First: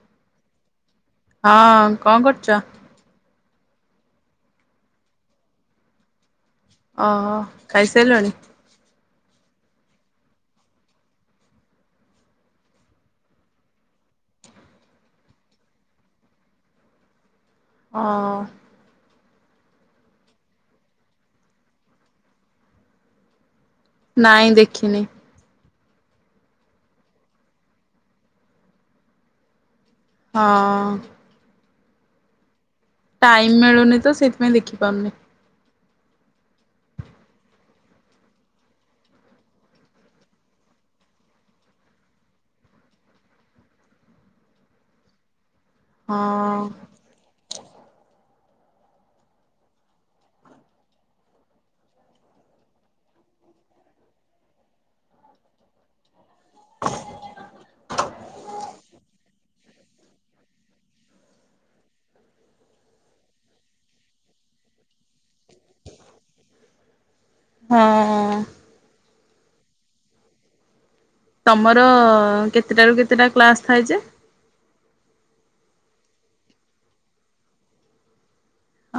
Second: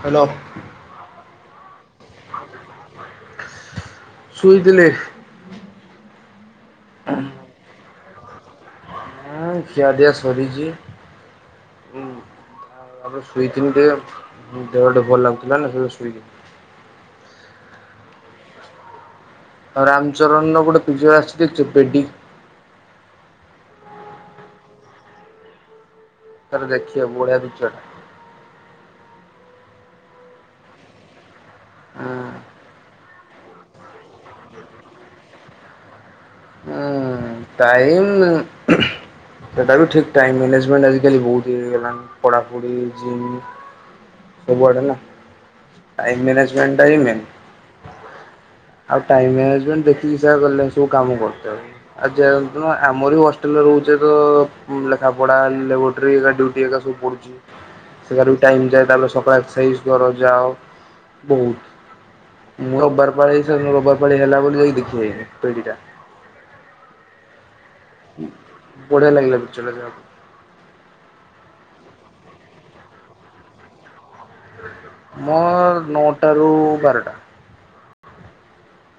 Hello. ହଁ, କଣ କରୁଚ? ଶୁଇଥିଲି। ଅ ହ, ଖାଇସାଇଲଣି? ହଁ, ଖିଆପିଆ ସରିଛି। ହୁଁ। ମୋର ଶୁଇଥିନି ଯେ, ଦେହଟେ ଭଲ ଲାଗୁଥିଲା ନା। ସେ ଯଉ ଶୁଇ ହଁ। ଆଉ ରାମଚରଣର, ଗୋଟେ ଫିଜିଓ ଆସିଚି ଦେଖିଚ। ପେଡି। ନାଇଁ, ଦେଖିନି। ଥରେ ଦେଖିବ, ବଢିଆ ପିକ୍ଚର ଟା। ହଁ। ହ। ଟାଇମ୍ ମିଳୁନି ତ, ସେଇଥିପାଇଁ ଦେଖିପାରୁନି। ହୁଁ, ଟାଇମ୍ ସେ ଟା ବି ଠିକ୍ ଟାଇମ୍ ମ୍ୟାନେଜମେଣ୍ଟ ଆଜିକାଲି ବହୁତ ଇଏ ହେଇଗଲାଣି। ପଢାପଢି, ଜିମ୍ ସବୁଆଡେ ନା, ଟାଇମ୍ ହଁ ମ୍ୟାନେଜମେଣ୍ଟ ଟା ହି ମେନ୍। ଆଉ ଟାଇମ ମାନେଜମେଣ୍ଟ ଦେଖିକି ସେଇଆକାଳେ, ସବୁ କାମ କରୁତେ ଆ ଯାଆନ୍ତୁ, ଆମର ବି ହଷ୍ଟେଲରେ ରହୁଛେ। ତ-ଅ ଲେଖା ପଢା, ଲାବୋଟ୍ରି ଏଇ ହେକା ସବୁ ପଡୁଛି। ସେଆଡେ ବି ଟାଇମ୍ ଯାଏ। ତା'ପରେ ସକାଳ ଏକ୍ସାଇଜ ଦରଜାଅ, ବହୁତ। ମୁଁ ରବ୍ ବାର ପାଳେଇ। ରବ୍ ବାର ପଳେଇ ହେଲା ବୋଲି। ଯାଇକି ଦେଖି ଆଇନି ପେଢୀଟା। ହଁ। ବଢିଆ ଲାଗିଲା। ପିକ୍ଚର ରା ଯାହଉ। ତମର, କେତେଟାରୁ କେତେଟା କ୍ଲାସ୍ ଥାଏ ଯେ? ମୋର୍ ନଅଟାରୁ ବାରଟା।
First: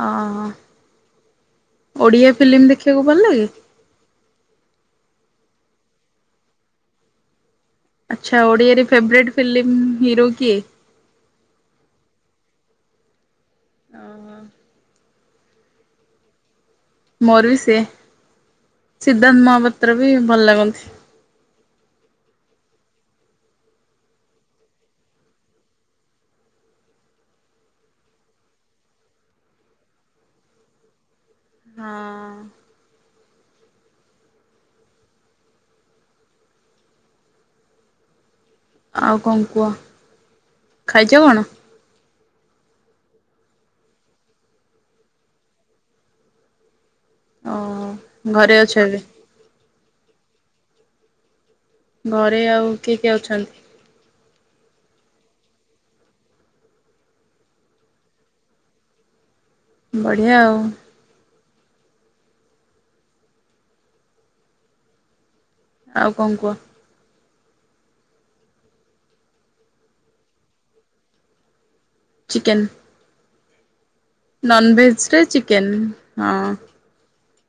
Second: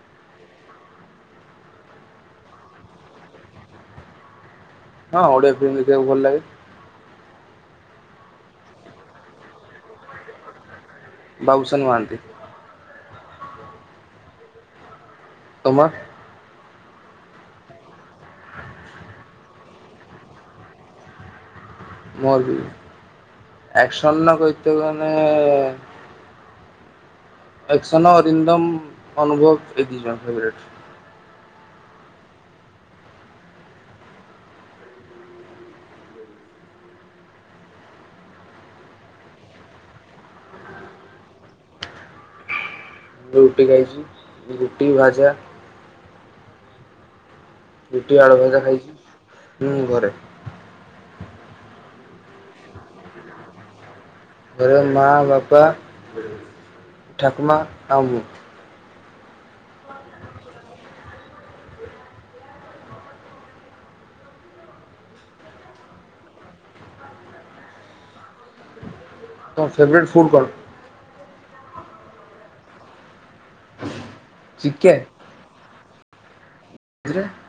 ଅ, ହଁ। ଓଡିଆ ଫିଲ୍ମୀ ଦେଖିବାକୁ ଭଲ ଲାଗେ? ହଁ, ଓଡିଆ ଫିଲ୍ମ ଦେଖିବାକୁ ଭଲ ଲାଗେ। ଆଚ୍ଛା, ଓଡ଼ିଆରେ ଫେବରେଟ୍ ଫିଲ୍ମି ହିରୋ କିଏ? ବାବୁଶାନ୍ ମହାନ୍ତି। ଅ ହଁ। ତମା ମୋର ବି ସେ। ସିଦ୍ଧାର୍ଥ ମହାପାତ୍ର ବି ଭଲ ଲାଗନ୍ତି। ମରବି। ଆକ୍ସନ ନ କଇତେ ମାନେ ଆକ୍ସନ ଅରିନ୍ଦମ, ଅନୁଭବ ଏ ଦି ଜଣ ଫେଭ୍ ରେଟ୍। ହଁ। ଆଉ କଣ କୁହ, ଖାଇଚ କଣ? ରୁଟି ଖାଇଚି। ରୁଟି, ଭାଜା। ଓ ରୁଟି ଆଳୁ ଘରେ ଭଜା ଅଛ ଖାଇଚି। ଏବେ? ହୁଁ ଘରେ। ଘରେ ଆଉ କିଏ କିଏ ଅଛନ୍ତି? ଘରେ ମା, ବାପା, ଠାକୁମା, ଆଉ ମୁଁ। ବଢ଼ିଆ ଆଉ। ଆଉ କଣ କୁହ? ତମ ଫେବ୍ରେଟ୍ ଫୁ୍ଡ୍ କଣ? ଚିକେନ୍। ନନ ଚିକେନ୍ ଭେଜ୍ ରେ ଚିକେନ୍ ହଁ। [unintelligible]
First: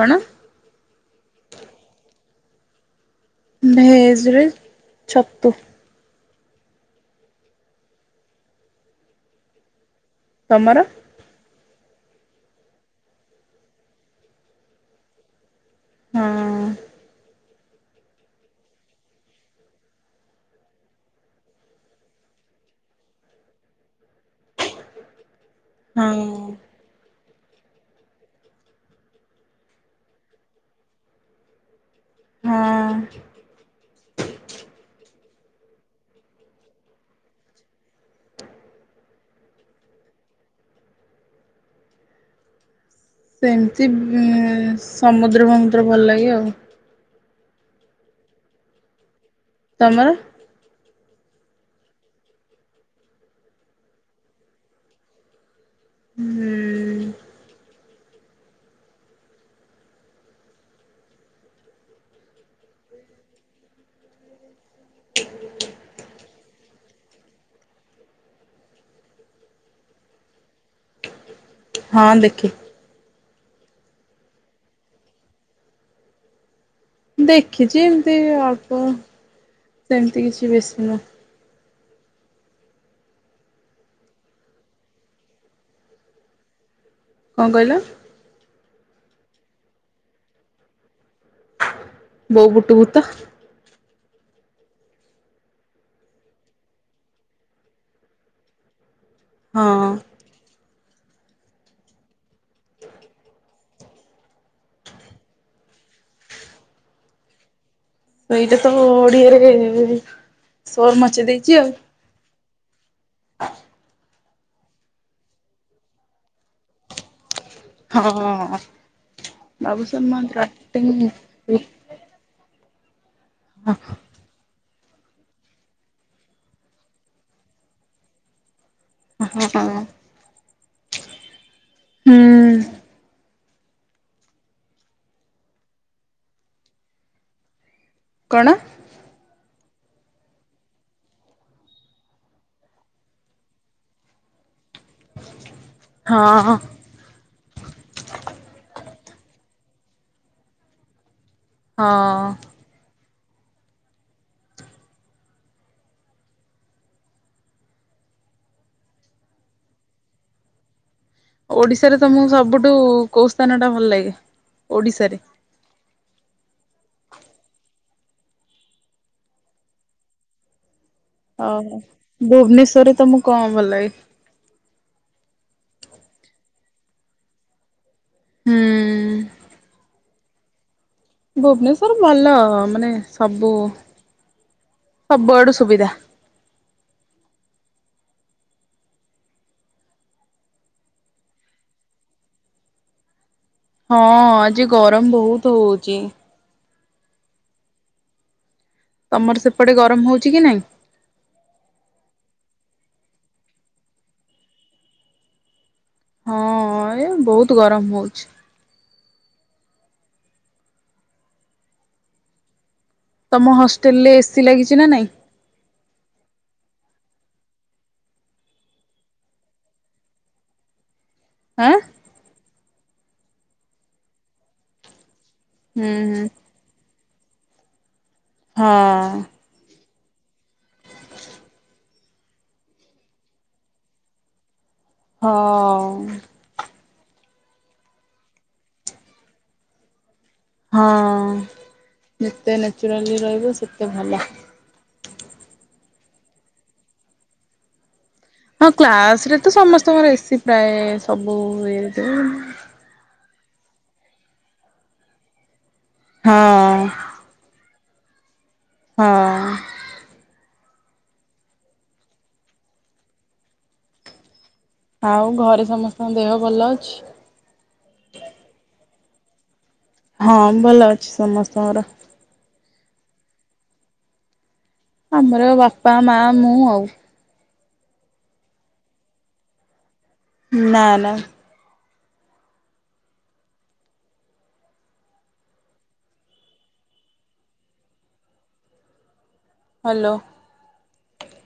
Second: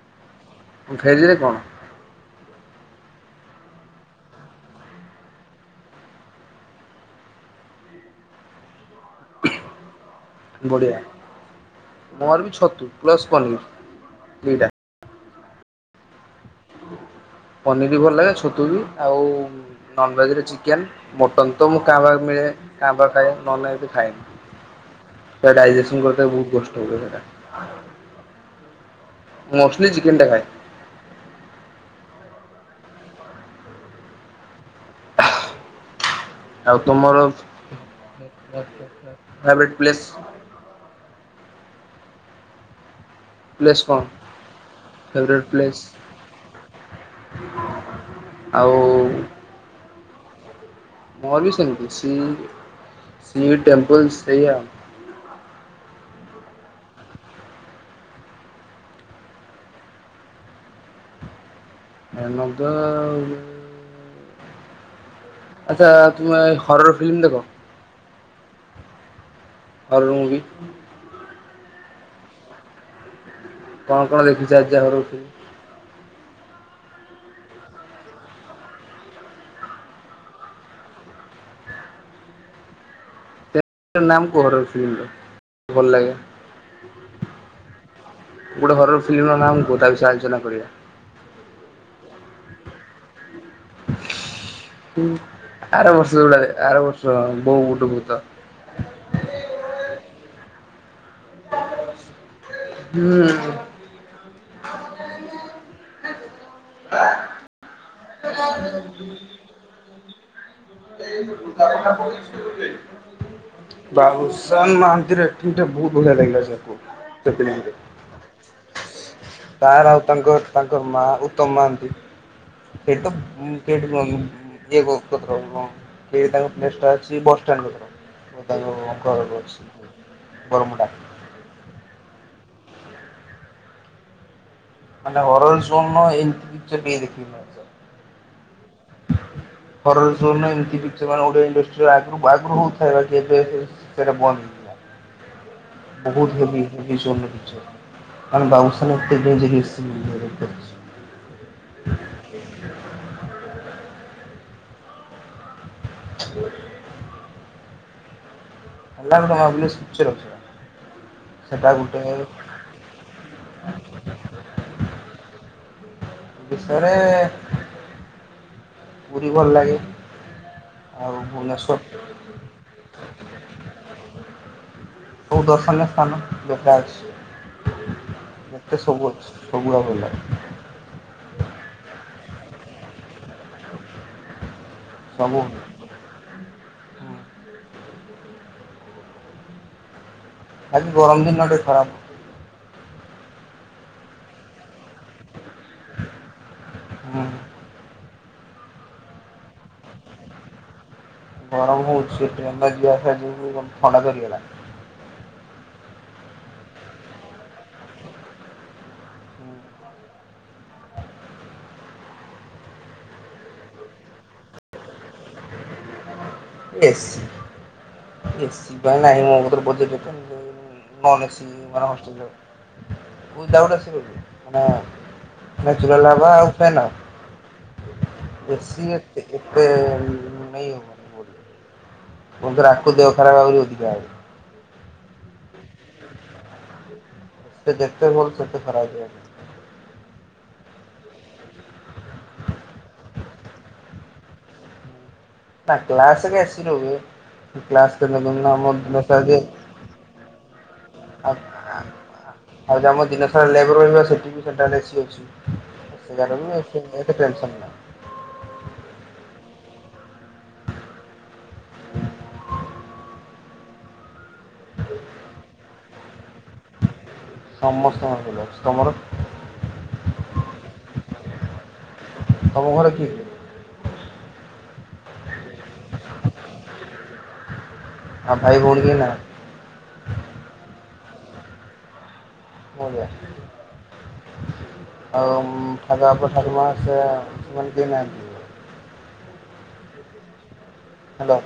କଣ? [unintelligible] କଣ? ଭେଜ ରେ ଛତୁ। ତମର ବଢିଆ ମୋର ବି ଛତୁ ପ୍ଲସ ପନିର ଦିଟା। ହଁ। ପନିର୍ ବି ଭଲ ଲାଗେ ଛତୁ ବି ଆଉ ନନ୍ ଭେଜ୍ ରେ ଚିକେନ୍। ମଟନ୍ ତ ମୁଁ କାଁ ଭାଁ ମିଳେ କାଁ ଭା ଖାଏ ନହେଲେ ନାଇଁ ମୁଁ ଏମିତି ଖାଏନି ସେ ଡାଇଯେସ ସନ୍ ହଁ ଗୋଟେ ବହୁତ କଷ୍ଟ ହୁଏ ସେଇଟା ମୁଁ [unintelligible] ଚିକେନ ଟା ଖାଏ। ହଁ। ଆଉ ତମର ପ୍ରାଇଭେଟ୍ ପ୍ଲେସ? ପ୍ଲେସ୍ ସେମିତି କଣ? ଫେବରେଟ୍ ସମୁଦ୍ର ପ୍ଲେସ୍ ଫମୁଦ୍ର ଭଲ ଲାଗେ ଆଉ। ଆଉ ତମର? ମୋର ବି ସେମିତି ସି ସି ଟେମ୍ପଲସ ସେଇଆଉ। ହୁଁ। ଆନନ୍ଦ ଆଉ। ଆଚ୍ଛା ତୁମେ ହରର ଫିଲ୍ମ ଦେଖ? Horror movie. ହଁ ଦେଖେ। କଣ କଣ ଦେଖିଚ ଆଜି ଆଉ ହରର୍ [unintelligible] ଦେଖିଚି ଏମତି ଅଳ୍ପ ସେମିତି କିଛି ବେଶୀ ନୁହଁ। ନା ମୁଁ କୋଉ ହରର୍ ଫିଲ୍ମର ଭଲ ଲାଗେ। କଣ କହିଲ? ଗୋଟେ ହରର ଫିଲ୍ମ ର ନାଁ ଗୋତାଲ ତା ବିଷୟରେ ଆଲୋଚନା କରିବା। ବୋଉ ବୁଟୁ ଭୂତ। ଆର ବର୍ଷ ବେଳେ ଆର ବର୍ଷ ବୋଉ ବୁଟୁ ଭୂତ। ହଁ। ହୁଁ। ହ [inaudible] ଏଇଟା ତ ଓଡିଆରେ ସୋର ମା ା [inaudible] ବାବୁଶାନ୍ ମହାନ୍ତି ର ଏ ଫିଲ୍ମ ଟା ବହୁତ ବଢିଆ ଲାଗିଲା ଦେଖୁ ହଁ। ତାର ଆଉ ବାବୁସାନ ମହାନ୍ତ ତାଙ୍କ ତାଙ୍କ ମା ରାଟିଂ ଉତ୍ତମ ହୁଁ ମହାନ୍ତି। [unintelligible] ଦିଲ ଟାକ ପ୍ଲେସ ଟା ଅଛି ବସଷ୍ଟାଣ୍ଡ ପାଖରେ ବରମୁଣ୍ଡା। ମାନେ ହରର ବମ ଏଇ ସେଟିକି ଦେଖିବ। କଣ? [unintelligible] ହ ଜୋ ନା ଏମିତି ସେମାନେ ଓଆ ଇଣ୍ଡଷ୍ଟିର ଆଗରୁ ଆଗରୁ ହଉଥ ଯେବେ ସେରେ ବନ୍ଦ ଥିଲା। ବହୁତ ହଁ ହଁ ହେଭି ହେଭି [unintelligible] ବାବୁସାନ। ସ। ହଁ। ହ। ଆଲ୍ଲ ର ବୋଲି ସୂଚଛ ରଖିବା। ଓଡିଶାରେ ତମକୁ ସବୁଠୁ କୋଉ ସ୍ଥାନ ଟା ଭଲ ଲାଗେ ଓଡିଶାରେ ବିଷରେ ପୁରୀ ଭଲ ଲାଗେ। ଆଉ ଓ ହୋ ଭୁବନେଶ୍ଵର ଭୁବନେଶ୍ୱରରେ ତମୁକୁ କଣ ଭଲାଗେ। କୋଉ ଦର୍ଶନୀୟ ସ୍ଥାନ ଦେଖା ଅଛି। ଏତେ ହୁଁ ସବୁ ଅଛି [unintelligible] ଭୁବନେଶ୍ବର ଭଲ ମାନେ ସବୁ ସବୁ ସବୁଆଡୁ ସୁବିଧା। [unintelligible] ହଁ ଆଜି ଗରମ ବହୁତ ହଉଚି। ହୁଁ। ତମର ସେପଟେ ଗରମ ହଉଚି କି ନାଇଁ। ଗରମ ହଉଛି ଟ୍ରେନରେ [unintelligible] ଥଣ୍ଡା ଧରିଗଲା। ହଁ ଏ ବହୁତ ଗରମ ହଉଛି। ତମ ହଷ୍ଟେଲ ରେ ଏସି ଲାଗିଚି ନା ନାଇଁ। ଏସ୍ଏସି ପା ନାହିଁ [unintelligible] ନନ୍‌ଏସି। ଆଁ [unintelligible] ହୁଁ ନ୍ୟାଚୁରାଲ ହବା ହୁଁ ଆଉ ସ୍ପେନର ବେସି ହଁ [unintelligible] [unintelligible] ପୁନଥରେ ଆକୁ ଦେହ ଖରାପ ହବ ବୋଲି ଅଧିକା [unintelligible] ହଁ। ସେ ଯେତେ ଭଲ ସେତେ ଖରାପ [unintelligible] ହଁ ଯେତେ ନେଚୁରାଲି ରହିବ ସେତେ ଭଲ। ନା କ୍ଲାସ ରେ ଏସି ରୁହେ। କ୍ଲାସ। [unintelligible] ହଁ କ୍ଲାସ ଯେ ରେ ତ ସମସ୍ତଙ୍କର ଏସି ପ୍ରାୟ ସବୁ ଇଏ ରେ ଆଉ ଯୋଉ ଆମ ଦିନସାରା ଲେବର ରହିବେ ସେଠିବି ସେଣ୍ଟ୍ରାଲ ଏସି ହଁ ହେଇଚି [unintelligible] ଟେନସନ ନା। ହଁ। ହୁଁ। ଆଉ ଘରେ ସମସ୍ତଙ୍କ ଦେହ ଭଲ ଅଛି। ସମସ୍ତଙ୍କର ଭଲ ଅଛି ତମର। ହଁ ଭଲ ଅଛି ସମସ୍ତଙ୍କର। ଆମ ଘର କିଏ କିଏ? ଆମର ବାପା ମା ମୁଁ ଆଉ। ଆଉ ଭାଇ ଭଉଣୀ କେହି ନାହାନ୍ତି। ନା ନା। ବଢିଆ। ଆଉ [unintelligible] ସେ ସେମାନେ କେହି ନାହାନ୍ତି। ହ୍ୟାଲୋ। ହ୍ୟାଲୋ।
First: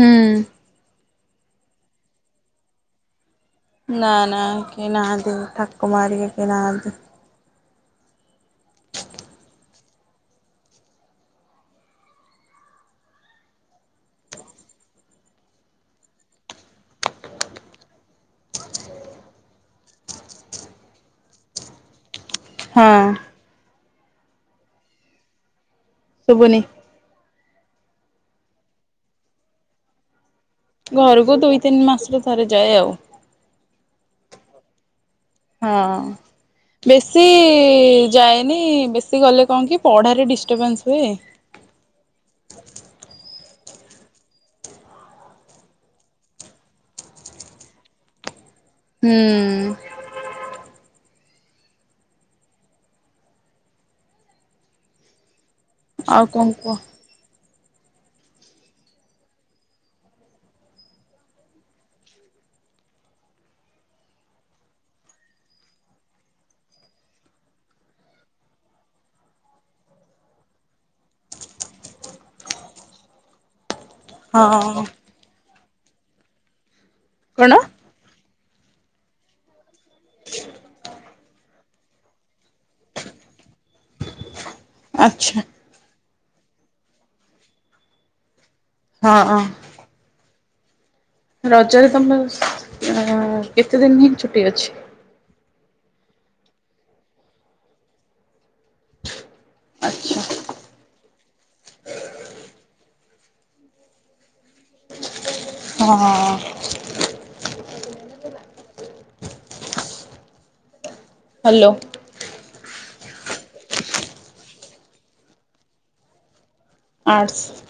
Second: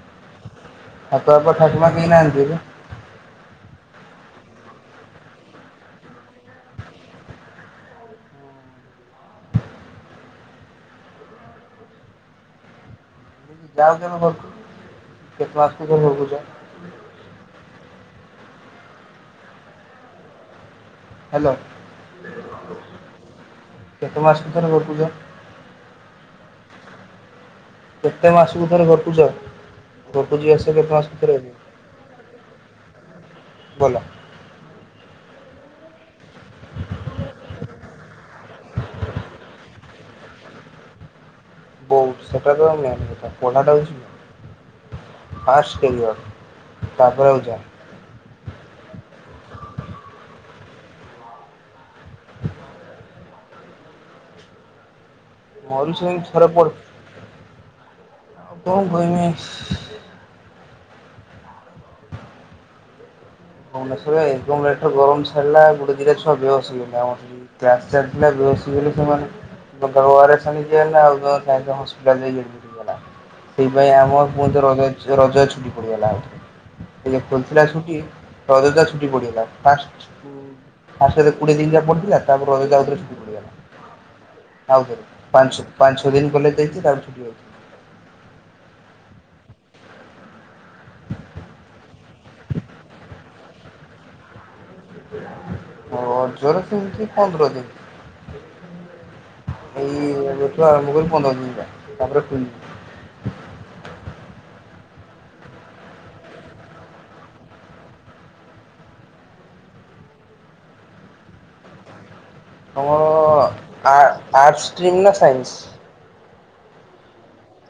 ହୁଁ। ଠାକୁ ବାପା ଠାକୁମା କେହି ନାହାନ୍ତି ପା। ନା ନା କେହି ନାହାନ୍ତି ଠାକୁମା ହେରିକା କେହି ନାହାନ୍ତି। [unintelligible] ହ୍ୟାଲୋ। ହଁ। କେତେ ମାସ କୁ ଥରେ ‌ଘରକୁ‌ ଯାଅ? ଶୁବୁନି। କେତେ ମାସକୁ ଥରେ ଘରକୁ ଯାଅ ଘରକୁ ଯିବା ଆସ ଘରକୁ ଦୁଇ ତିନି ମାସରେ ଥରେ ଯାଏ ଆଉ। ଭଲ। ହଁ। ବେଶୀ ଯାଏନି ବେଶୀ ଗଲେ କଣ କି ପଢ଼ାରେ ଡିଷ୍ଟର୍ବାନ୍ସ ହୁଏ। ବହୁତ ସେଟା ତ ମେନ୍ କଥା ପଢ଼ାଟାହଉଛି ପାଷ୍ଟ [unintelligible] ତାପରେ ଆଉ ଯାହା ହୁଁ। ହୁଁ। ଆଉ କଣ କୁହ [unintelligible] ଆଉ କଣ କହିମି? ଭୁବନେଶ୍ୱରରେ ଏଗମ ରେଟର ଗରମ ଛାଡ଼ିଲା ଗୋଟେ ଦିଟା ଛୁଆ ବେହୋସ୍ ହୋଇଗଲା ଆମ ଟାସ୍କ ଚଲିଥିଲା ବସ ବୋଲି ସେମାନଙ୍କୁ [unintelligible] ମୋର ହଁ। ଥରେ ରଜରେ ଛୁଟି ପଡ଼ିଗଲା ଆହୁରି କଣ? ଖୋଲିଥିଲା ଛୁଟି ରଜଟା ଛୁଟି ପଡ଼ିଗଲା ଫାଷ୍ଟ କୁ ଫାଷ୍ଟ କୋଡ଼ିଏ ଦିନ ଯାଏ ପଡ଼ିଥିଲା ତାପରେ ରଜ [unintelligible] ଆଉ ଥରେ ଆଚ୍ଛା ପାଞ୍ଚ ପାଞ୍ଚ ଛ ଦିନ କଲେଜ ଯାଇଛି ତାପରେ ଛୁଟି [unintelligible] ହଁ ହ ରଜରେ ତମର କେତେ ଦିନ ହିଁ ଛୁଟି ଅଛି? ରଜରେ ସେମିତି ପନ୍ଦର ଦିନ ଏଇ ଆଚ୍ଛା ଏବେଠୁ ଆରମ୍ଭ କରି ପନ୍ଦର ଦିନିଯାଏ ତାପରେ ଶୁନ ହଁ ହ୍ୟାଲୋ ତମ ଆର୍ଟ ଆର୍ଟସ୍ ଷ୍ଟ୍ରିମ୍ ନା ସାଇନ୍ସ? ଆର୍ଟସ୍।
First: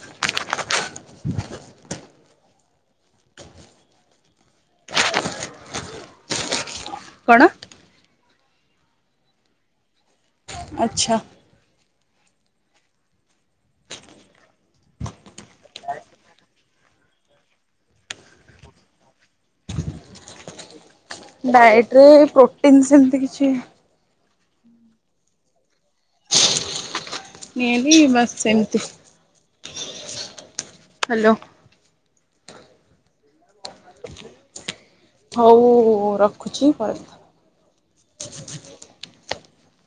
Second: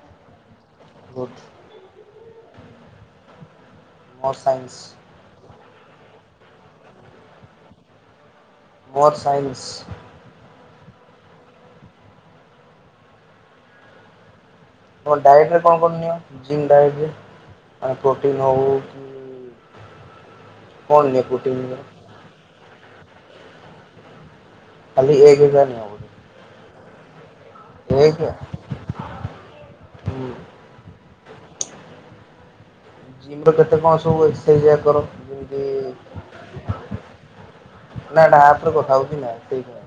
ବହୁତ୍ ମୋର ସାଇନ୍ସ କଣ? ବଥ୍ ସାଇନ୍ସ ଆଚ୍ଛା। ତମ ଡାଏଟ୍ ରେ କଣ କଣ ନିିଅ ଜିମ୍ ଡାଏଟ ରେ ମାନେ ପ୍ରୋଟିନ୍ ହଉ କି କଣ ନିଅ ପ୍ରୋଟିନ୍ ଡାଏଟ୍ ରେ ପ୍ରୋଟିନ୍ ସେମତି କିଛି କାଲି [unintelligible] ମେ ବି ଏଗ୍ ବସ୍ ସେମିତି ହୁଁ। ହ୍ୟାଲୋ। ଜିମ୍ ର କେତେ କଣ ସବୁ ଏକ୍ସରସାଇଜ୍ କର? ହଉ ଯେମିତି ରଖୁଛି ପରେ କଥା ହବ। ନା ନା ଆପ୍ ରେ କଥା ହଉଛି ନା ସେଇଟା